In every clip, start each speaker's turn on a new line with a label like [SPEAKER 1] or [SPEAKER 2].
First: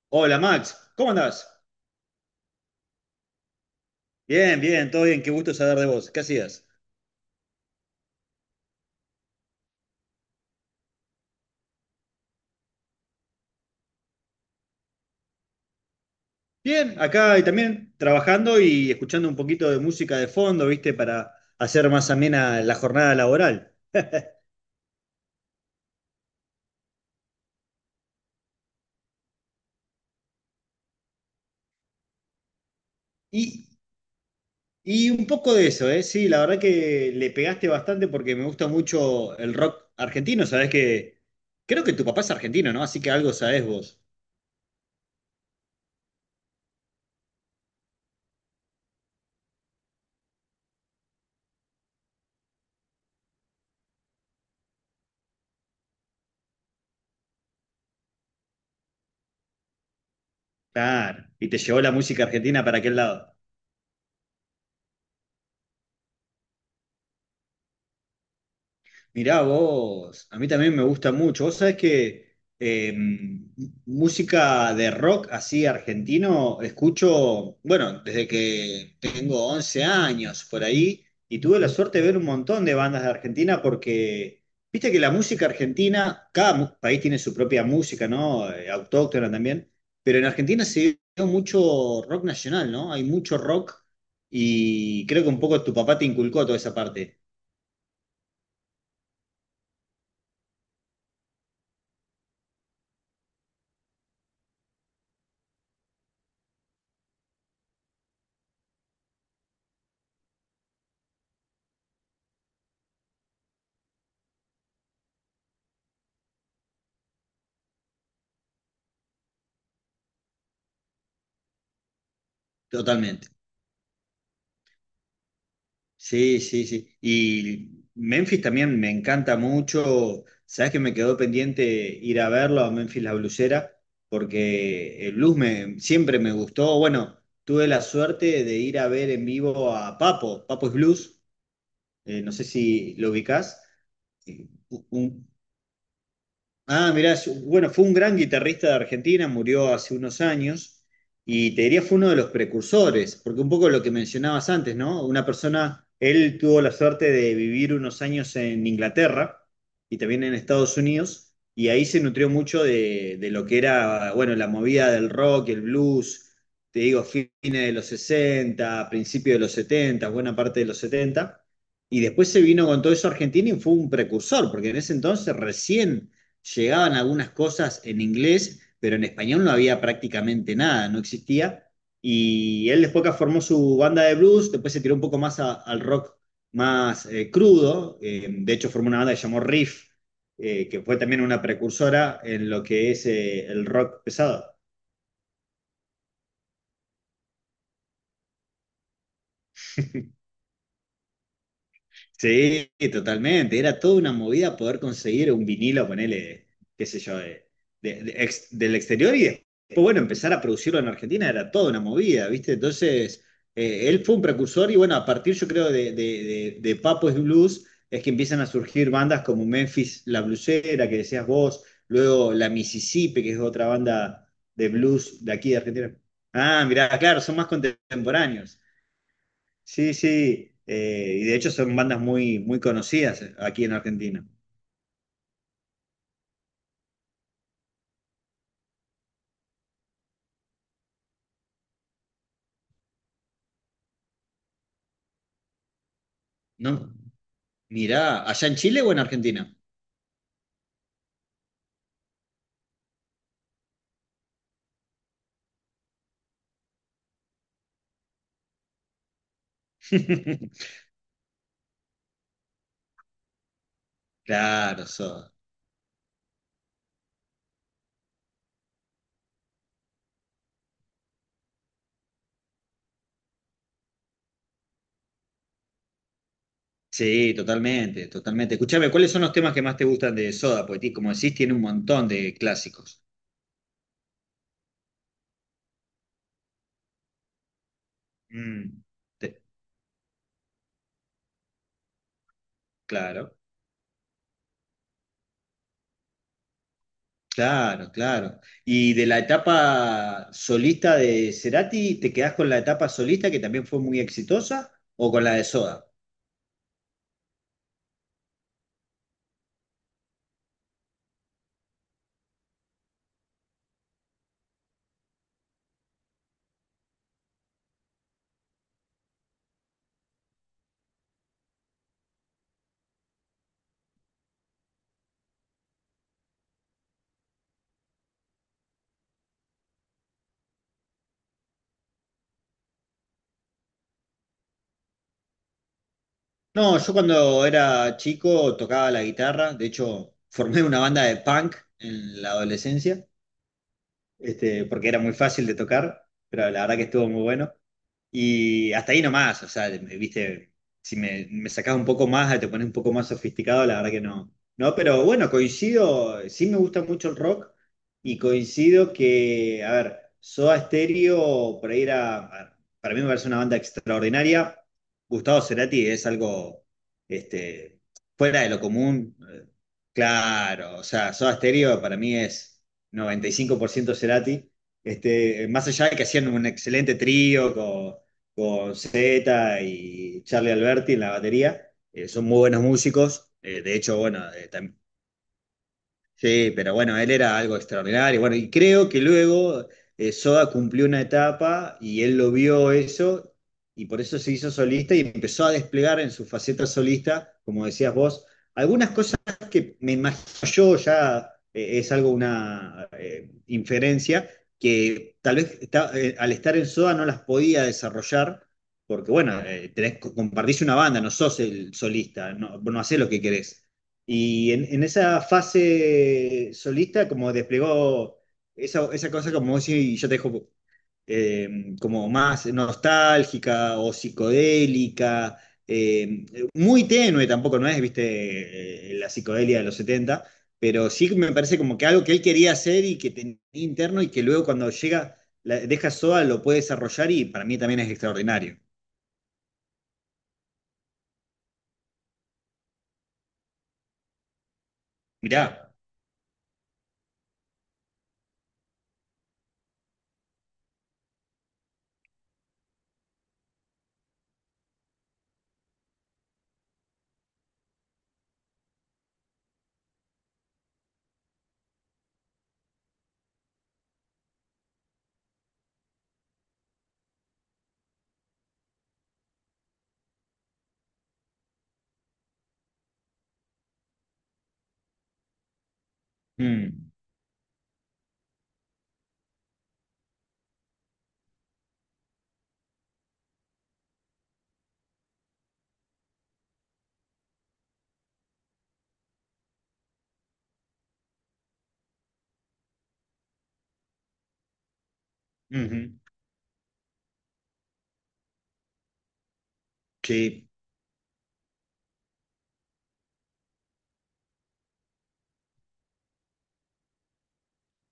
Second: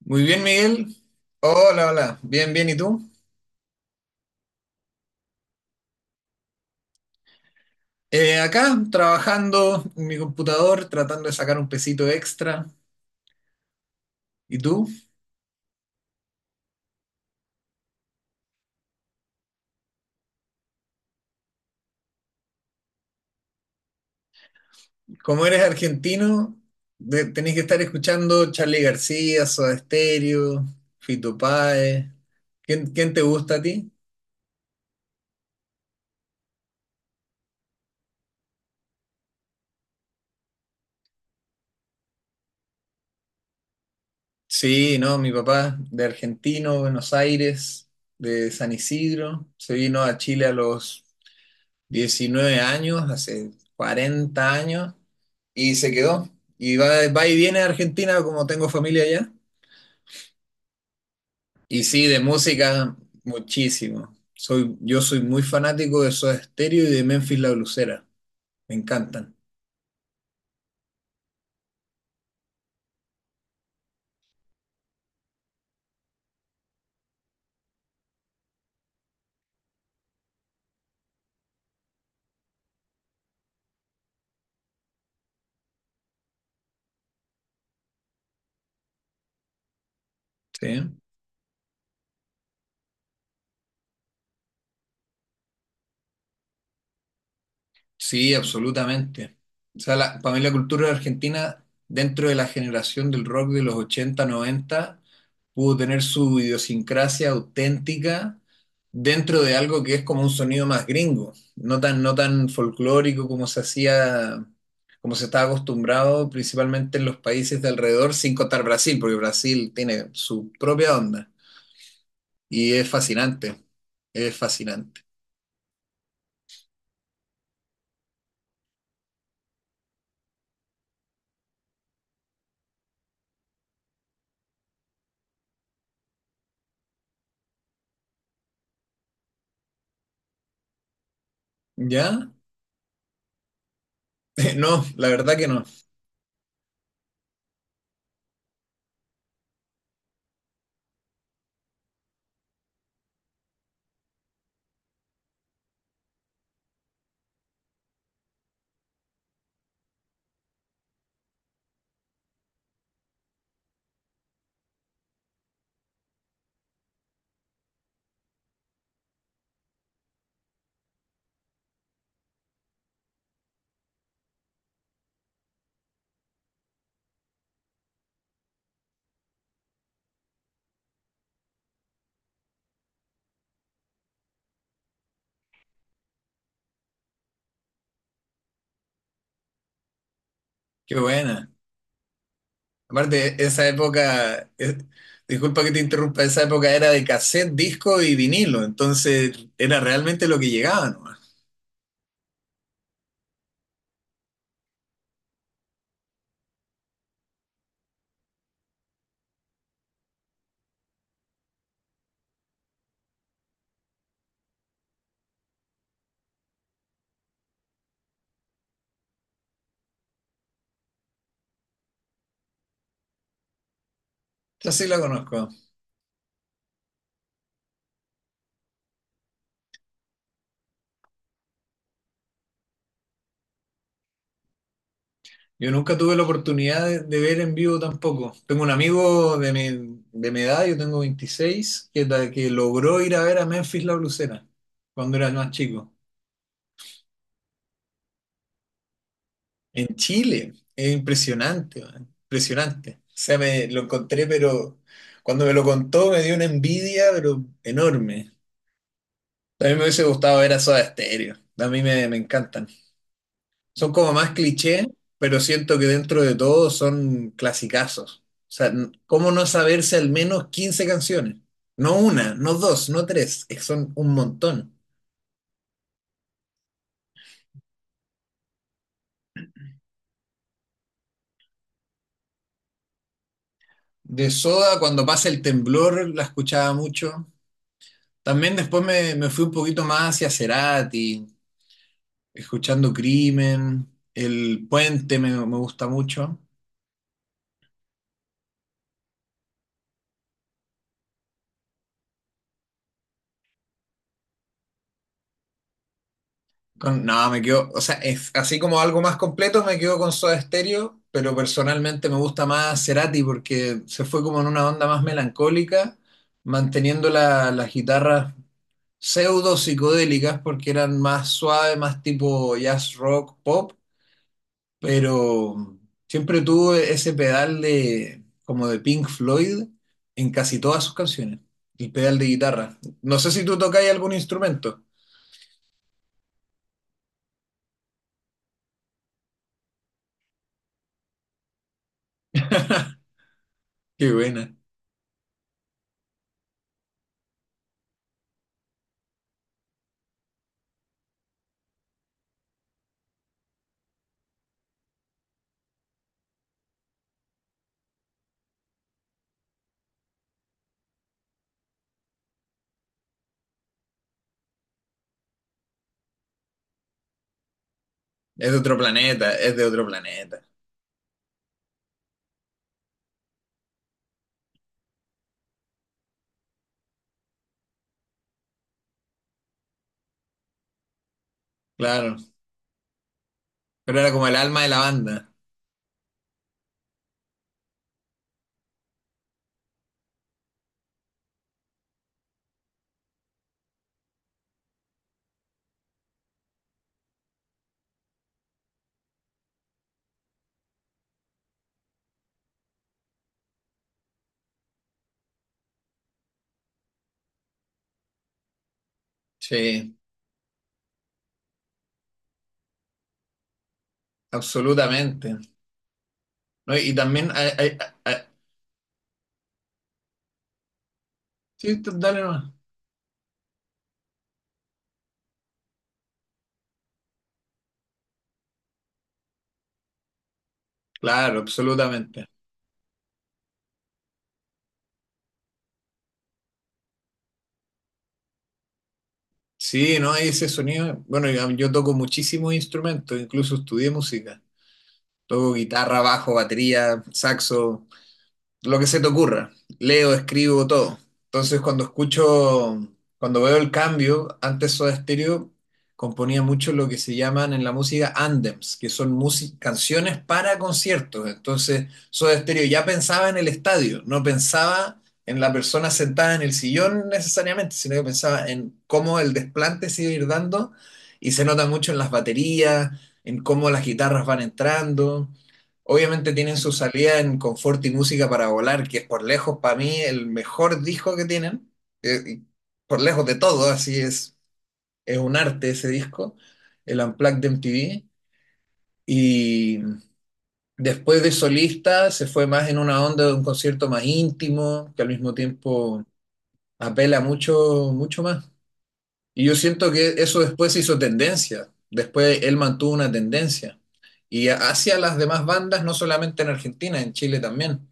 [SPEAKER 1] Muy
[SPEAKER 2] Hola
[SPEAKER 1] bien,
[SPEAKER 2] Max,
[SPEAKER 1] Miguel.
[SPEAKER 2] ¿cómo andás?
[SPEAKER 1] Hola, hola. Bien, bien. ¿Y tú?
[SPEAKER 2] Bien, bien, todo bien, qué gusto saber de vos. ¿Qué hacías?
[SPEAKER 1] Acá, trabajando en mi computador, tratando de sacar un pesito extra. ¿Y tú?
[SPEAKER 2] Bien, acá y también trabajando y escuchando un poquito de música de fondo, ¿viste? Para hacer más amena la jornada laboral.
[SPEAKER 1] Como eres argentino, tenés que estar escuchando Charly García, Soda Stereo, Fito Páez. ¿Quién te gusta a
[SPEAKER 2] Y,
[SPEAKER 1] ti?
[SPEAKER 2] y un poco de eso, ¿eh? Sí, la verdad que le pegaste bastante porque me gusta mucho el rock argentino, sabés que creo que tu papá es argentino, ¿no? Así que algo sabés vos.
[SPEAKER 1] Sí, no, mi papá de argentino, Buenos Aires, de San Isidro, se vino a Chile a los 19 años, hace 40 años, y se quedó. Y va, va y viene a Argentina, como tengo familia allá.
[SPEAKER 2] Claro, y te llevó
[SPEAKER 1] Y
[SPEAKER 2] la
[SPEAKER 1] sí, de
[SPEAKER 2] música argentina para
[SPEAKER 1] música,
[SPEAKER 2] aquel lado.
[SPEAKER 1] muchísimo. Yo soy muy fanático de Soda Stereo y de Memphis La Blusera. Me encantan.
[SPEAKER 2] Mirá vos, a mí también me gusta mucho. Vos sabés que música de rock así argentino escucho, bueno, desde que tengo 11 años por ahí, y tuve la suerte de ver un montón de bandas de Argentina porque, viste que la música argentina, país tiene su propia música, ¿no? Autóctona también, pero en Argentina
[SPEAKER 1] ¿Sí?
[SPEAKER 2] se dio mucho rock nacional, ¿no? Hay mucho rock y creo que un poco tu papá te inculcó toda esa parte,
[SPEAKER 1] Sí, absolutamente. O sea, para mí la cultura argentina, dentro de la generación del rock de los 80 90 pudo tener su idiosincrasia auténtica dentro de algo que es como un sonido más gringo, no tan, no tan folclórico como se hacía, como se estaba acostumbrado principalmente en los países de alrededor, sin contar Brasil, porque Brasil tiene su propia onda y es
[SPEAKER 2] totalmente.
[SPEAKER 1] fascinante, es fascinante.
[SPEAKER 2] Sí, sí, sí. Y Memphis también me encanta mucho. Sabes que me quedó pendiente ir a verlo a Memphis la Blusera, porque el blues me, siempre me gustó. Bueno, tuve la suerte de ir a ver en vivo a Papo. Papo es blues.
[SPEAKER 1] ¿Ya?
[SPEAKER 2] No sé si lo ubicás.
[SPEAKER 1] No, la
[SPEAKER 2] Un,
[SPEAKER 1] verdad que no.
[SPEAKER 2] Ah, mirá, bueno, fue un gran guitarrista de Argentina, murió hace unos años y te diría fue uno de los precursores, porque un poco lo que mencionabas antes, ¿no? Una persona, él tuvo la suerte de vivir unos años en Inglaterra y también en Estados Unidos y ahí se nutrió mucho de lo que era, bueno, la movida del rock, el blues, te digo, fines de los 60, principios de los 70, buena parte de los setenta. Y después se vino con todo eso a Argentina y fue un precursor, porque en ese entonces recién llegaban algunas cosas en inglés, pero en español no había prácticamente nada, no existía. Y él después que formó su banda de blues, después se tiró un poco más al rock más crudo. De hecho, formó una banda que se llamó Riff, que
[SPEAKER 1] Qué
[SPEAKER 2] fue también una
[SPEAKER 1] buena.
[SPEAKER 2] precursora en lo que es
[SPEAKER 1] Aparte, esa
[SPEAKER 2] el rock pesado.
[SPEAKER 1] época, disculpa que te interrumpa, esa época era de cassette, disco y vinilo, entonces era realmente lo que llegaba nomás.
[SPEAKER 2] Sí, totalmente. Era toda una movida poder conseguir un vinilo, ponele, qué sé yo, del exterior y después, bueno, empezar a producirlo en Argentina era toda una movida, ¿viste? Entonces, él fue un precursor y bueno, a partir yo creo de Papo es Blues es que empiezan a surgir bandas como Memphis La Blusera, que decías vos, luego La Mississippi, que es otra banda de
[SPEAKER 1] Esa sí la
[SPEAKER 2] blues de
[SPEAKER 1] conozco.
[SPEAKER 2] aquí de Argentina. Ah, mirá, claro, son más contemporáneos. Sí, sí, y de hecho son bandas muy, muy conocidas aquí en Argentina.
[SPEAKER 1] Yo nunca tuve la oportunidad de ver en vivo tampoco. Tengo un amigo de de mi edad, yo tengo 26, que logró ir a ver a Memphis La Blusera cuando era más chico.
[SPEAKER 2] No, mirá, ¿allá en Chile o en Argentina?
[SPEAKER 1] En Chile, es impresionante, man, impresionante. O sea, me lo encontré, pero cuando me lo contó me dio una envidia, pero enorme. A mí me hubiese gustado ver a Soda Stereo. A mí me encantan. Son como más cliché,
[SPEAKER 2] Claro, Soda.
[SPEAKER 1] pero siento que dentro de todo son clasicazos. O sea, ¿cómo no saberse al menos 15 canciones? No una, no dos, no tres. Es que son un montón.
[SPEAKER 2] Sí, totalmente, totalmente. Escuchame, ¿cuáles son los temas que más te gustan de Soda? Porque, como decís, tiene un montón de clásicos.
[SPEAKER 1] De Soda, cuando pasa el temblor, la escuchaba mucho. También
[SPEAKER 2] Mm,
[SPEAKER 1] después me
[SPEAKER 2] te-
[SPEAKER 1] fui un poquito más hacia Cerati, escuchando
[SPEAKER 2] claro,
[SPEAKER 1] Crimen. El Puente me gusta mucho.
[SPEAKER 2] claro, claro. Y de la etapa solista de Cerati, ¿te quedás con la etapa solista que también fue muy exitosa o con la de Soda?
[SPEAKER 1] No, me quedo, o sea, es, así como algo más completo me quedo con Soda Stereo, pero personalmente me gusta más Cerati porque se fue como en una onda más melancólica, manteniendo las guitarras pseudo psicodélicas porque eran más suaves, más tipo jazz rock, pop, pero siempre tuvo ese pedal de como de Pink Floyd en casi todas sus canciones, el pedal de guitarra. No sé si tú tocáis algún instrumento.
[SPEAKER 2] No, yo cuando era chico tocaba la guitarra, de hecho formé una banda de punk en la adolescencia,
[SPEAKER 1] Qué buena.
[SPEAKER 2] este, porque era muy fácil de tocar, pero la verdad que estuvo muy bueno. Y hasta ahí nomás, o sea, viste, si me, me sacás un poco más, te pones un poco más sofisticado, la verdad que no. No, pero bueno, coincido, sí me gusta mucho el rock y coincido que, a ver, Soda Stereo, por ahí era, a ver, para mí me parece una banda extraordinaria. Gustavo Cerati es algo, este, fuera
[SPEAKER 1] Es
[SPEAKER 2] de
[SPEAKER 1] de
[SPEAKER 2] lo
[SPEAKER 1] otro
[SPEAKER 2] común,
[SPEAKER 1] planeta, es de otro planeta.
[SPEAKER 2] claro, o sea, Soda Stereo para mí es 95% Cerati. Este, más allá de que hacían un excelente trío con Zeta y Charlie Alberti en la batería.
[SPEAKER 1] Claro.
[SPEAKER 2] Son muy buenos músicos. De
[SPEAKER 1] Pero
[SPEAKER 2] hecho,
[SPEAKER 1] era como
[SPEAKER 2] bueno,
[SPEAKER 1] el alma de la banda.
[SPEAKER 2] sí, pero bueno, él era algo extraordinario. Bueno, y creo que luego Soda cumplió una etapa y él lo vio eso y por eso se hizo solista y empezó a desplegar en su faceta solista, como decías vos, algunas cosas que me imagino yo ya es algo, una inferencia, que al estar en Soda no las podía desarrollar. Porque bueno,
[SPEAKER 1] Sí,
[SPEAKER 2] tenés, compartís una banda, no sos el solista, no, no hacés lo que querés. Y en esa
[SPEAKER 1] absolutamente.
[SPEAKER 2] fase
[SPEAKER 1] ¿No? Y
[SPEAKER 2] solista,
[SPEAKER 1] también
[SPEAKER 2] como
[SPEAKER 1] hay-
[SPEAKER 2] desplegó esa cosa, como si yo te dejo
[SPEAKER 1] sí, tú
[SPEAKER 2] como
[SPEAKER 1] dale nomás.
[SPEAKER 2] más nostálgica o psicodélica, eh, muy tenue tampoco, no es, viste, la psicodelia de los 70 pero sí me
[SPEAKER 1] Claro,
[SPEAKER 2] parece como que algo que él
[SPEAKER 1] absolutamente.
[SPEAKER 2] quería hacer y que tenía interno y que luego cuando llega, la, deja Soda, lo puede desarrollar y para mí también es extraordinario.
[SPEAKER 1] Sí, ¿no? Y ese sonido. Bueno, yo toco muchísimos instrumentos, incluso estudié música. Toco
[SPEAKER 2] Mirá.
[SPEAKER 1] guitarra, bajo, batería, saxo. Lo que se te ocurra. Leo, escribo todo. Entonces, cuando escucho, cuando veo el cambio, antes Soda Stereo componía mucho lo que se llaman en la música anthems, que son canciones para conciertos. Entonces, Soda Stereo ya pensaba en el estadio, no pensaba en la persona sentada en el sillón necesariamente, sino que pensaba en cómo el desplante se iba a ir dando y se nota mucho en las baterías, en cómo las guitarras van entrando. Obviamente tienen su
[SPEAKER 2] Mm,
[SPEAKER 1] salida en Confort y Música para Volar, que es por lejos para mí el mejor disco que tienen, y por lejos de todo, así es un arte ese disco, el Unplugged de MTV. Y después de solista se fue más en una onda de un concierto más íntimo, que al mismo
[SPEAKER 2] ujú,
[SPEAKER 1] tiempo apela mucho, mucho más. Y yo siento que eso
[SPEAKER 2] sí.
[SPEAKER 1] después se hizo tendencia, después él mantuvo una tendencia. Y hacia las demás bandas, no solamente en Argentina, en Chile también.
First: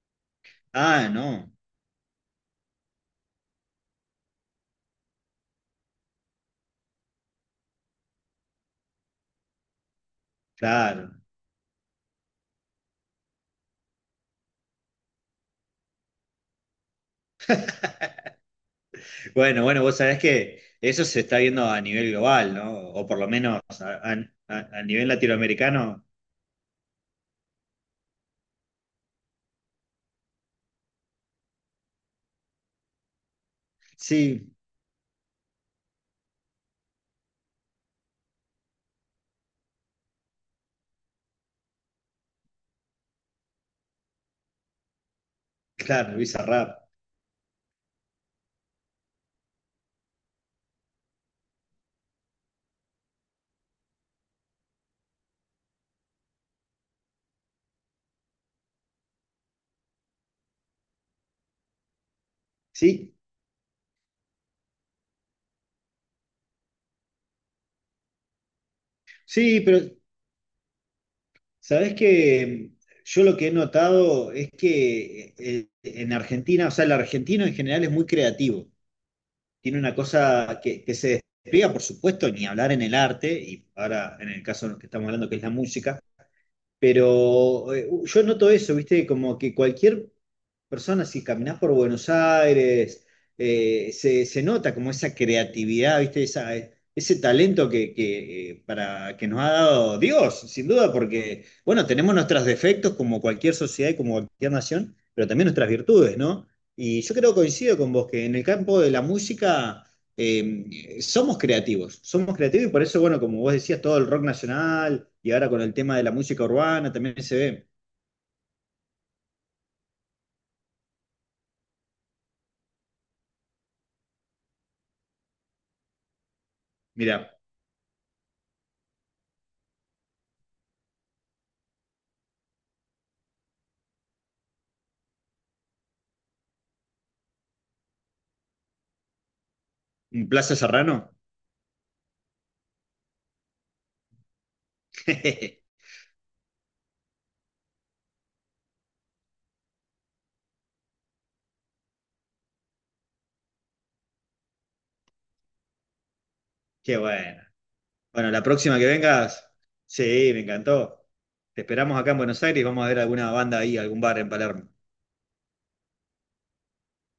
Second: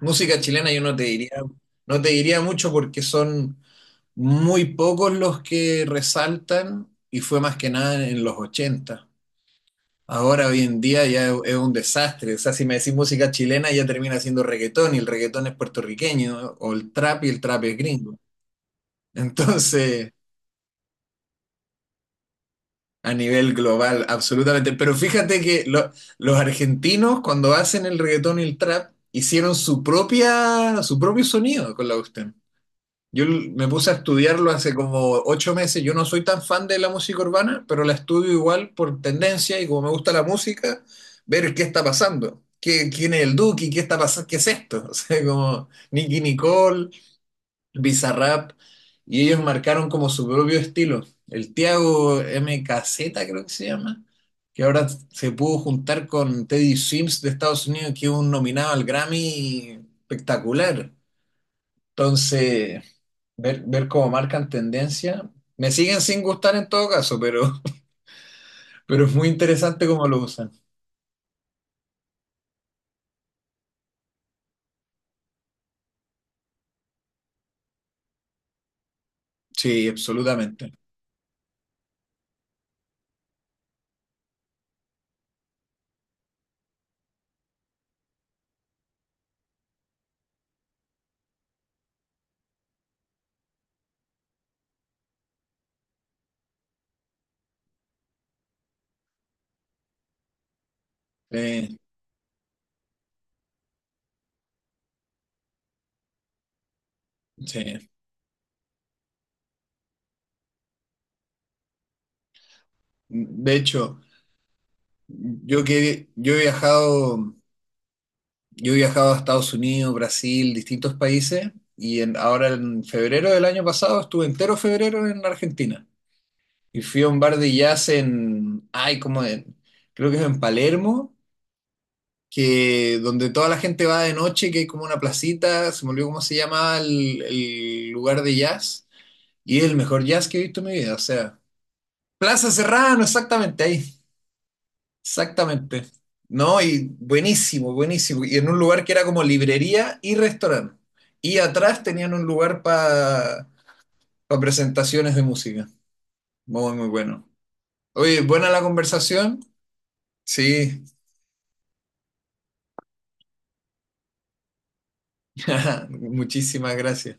[SPEAKER 1] Música chilena yo no te
[SPEAKER 2] Ah,
[SPEAKER 1] diría,
[SPEAKER 2] no,
[SPEAKER 1] no te diría mucho porque son muy pocos los que resaltan y fue más que nada en los 80. Ahora, hoy en día
[SPEAKER 2] claro.
[SPEAKER 1] ya es un desastre. O sea, si me decís música chilena ya termina siendo reggaetón y el reggaetón es puertorriqueño, ¿no? O el trap, y el trap es gringo.
[SPEAKER 2] Bueno, bueno, vos
[SPEAKER 1] Entonces,
[SPEAKER 2] sabés que eso se está viendo a nivel global, ¿no? O
[SPEAKER 1] a
[SPEAKER 2] por lo
[SPEAKER 1] nivel
[SPEAKER 2] menos a,
[SPEAKER 1] global, absolutamente.
[SPEAKER 2] a
[SPEAKER 1] Pero
[SPEAKER 2] nivel
[SPEAKER 1] fíjate que
[SPEAKER 2] latinoamericano.
[SPEAKER 1] los argentinos cuando hacen el reggaetón y el trap hicieron su propia, su propio sonido con la voz. Me puse a
[SPEAKER 2] Sí,
[SPEAKER 1] estudiarlo hace como 8 meses. Yo no soy tan fan de la música urbana, pero la estudio igual por tendencia y como me gusta la música, ver qué está pasando. ¿Qué, quién es el Duki? ¿Qué está pasando? ¿Qué es esto? O sea, como
[SPEAKER 2] claro,
[SPEAKER 1] Nicki
[SPEAKER 2] Bizarrap.
[SPEAKER 1] Nicole, Bizarrap, y ellos marcaron como su propio estilo. El Tiago MKZ, creo que se llama, que ahora se pudo juntar con Teddy Sims de Estados Unidos, que es un nominado al Grammy espectacular. Entonces.
[SPEAKER 2] Sí,
[SPEAKER 1] Ver, ver cómo marcan tendencia. Me siguen sin gustar en todo caso, pero, pero es muy
[SPEAKER 2] sí, pero
[SPEAKER 1] interesante cómo lo usan.
[SPEAKER 2] sabés que yo lo que he notado es que en Argentina, o sea, el argentino en general es muy creativo. Tiene
[SPEAKER 1] Sí,
[SPEAKER 2] una cosa
[SPEAKER 1] absolutamente.
[SPEAKER 2] que se despliega, por supuesto, ni hablar en el arte, y ahora en el caso en el que estamos hablando, que es la música. Pero yo noto eso, ¿viste? Como que cualquier personas, si caminás por Buenos Aires, se nota como esa creatividad, ¿viste? Esa, ese talento que nos ha dado Dios, sin duda, porque,
[SPEAKER 1] Sí,
[SPEAKER 2] bueno, tenemos nuestros defectos como cualquier sociedad y como cualquier nación, pero también nuestras virtudes, ¿no? Y yo creo, coincido
[SPEAKER 1] sí.
[SPEAKER 2] con vos, que en el campo de la música... somos creativos y por eso, bueno, como
[SPEAKER 1] De
[SPEAKER 2] vos decías,
[SPEAKER 1] hecho,
[SPEAKER 2] todo el rock nacional y ahora con
[SPEAKER 1] yo
[SPEAKER 2] el tema de
[SPEAKER 1] que
[SPEAKER 2] la
[SPEAKER 1] yo he
[SPEAKER 2] música urbana también
[SPEAKER 1] viajado,
[SPEAKER 2] se ve.
[SPEAKER 1] yo he viajado a Estados Unidos, Brasil, distintos países, y ahora en febrero del año pasado estuve entero febrero en Argentina. Y fui a un
[SPEAKER 2] Mira,
[SPEAKER 1] bar de jazz en, ay, como en, creo que es en Palermo. Que donde toda la gente va de noche, que hay como una placita, se me olvidó cómo se llamaba el lugar de jazz, y es el mejor jazz que he
[SPEAKER 2] Plaza
[SPEAKER 1] visto en mi vida, o
[SPEAKER 2] Serrano.
[SPEAKER 1] sea, Plaza Serrano, exactamente ahí, exactamente. No, y buenísimo, buenísimo. Y en un lugar que era como librería y restaurante. Y atrás tenían un lugar para presentaciones de música. Muy, muy
[SPEAKER 2] Qué
[SPEAKER 1] bueno.
[SPEAKER 2] bueno.
[SPEAKER 1] Oye,
[SPEAKER 2] Bueno, la
[SPEAKER 1] buena la
[SPEAKER 2] próxima que
[SPEAKER 1] conversación.
[SPEAKER 2] vengas, sí, me
[SPEAKER 1] Sí,
[SPEAKER 2] encantó. Te esperamos acá en Buenos Aires y vamos a ver alguna banda ahí, algún bar en Palermo.
[SPEAKER 1] muchísimas gracias.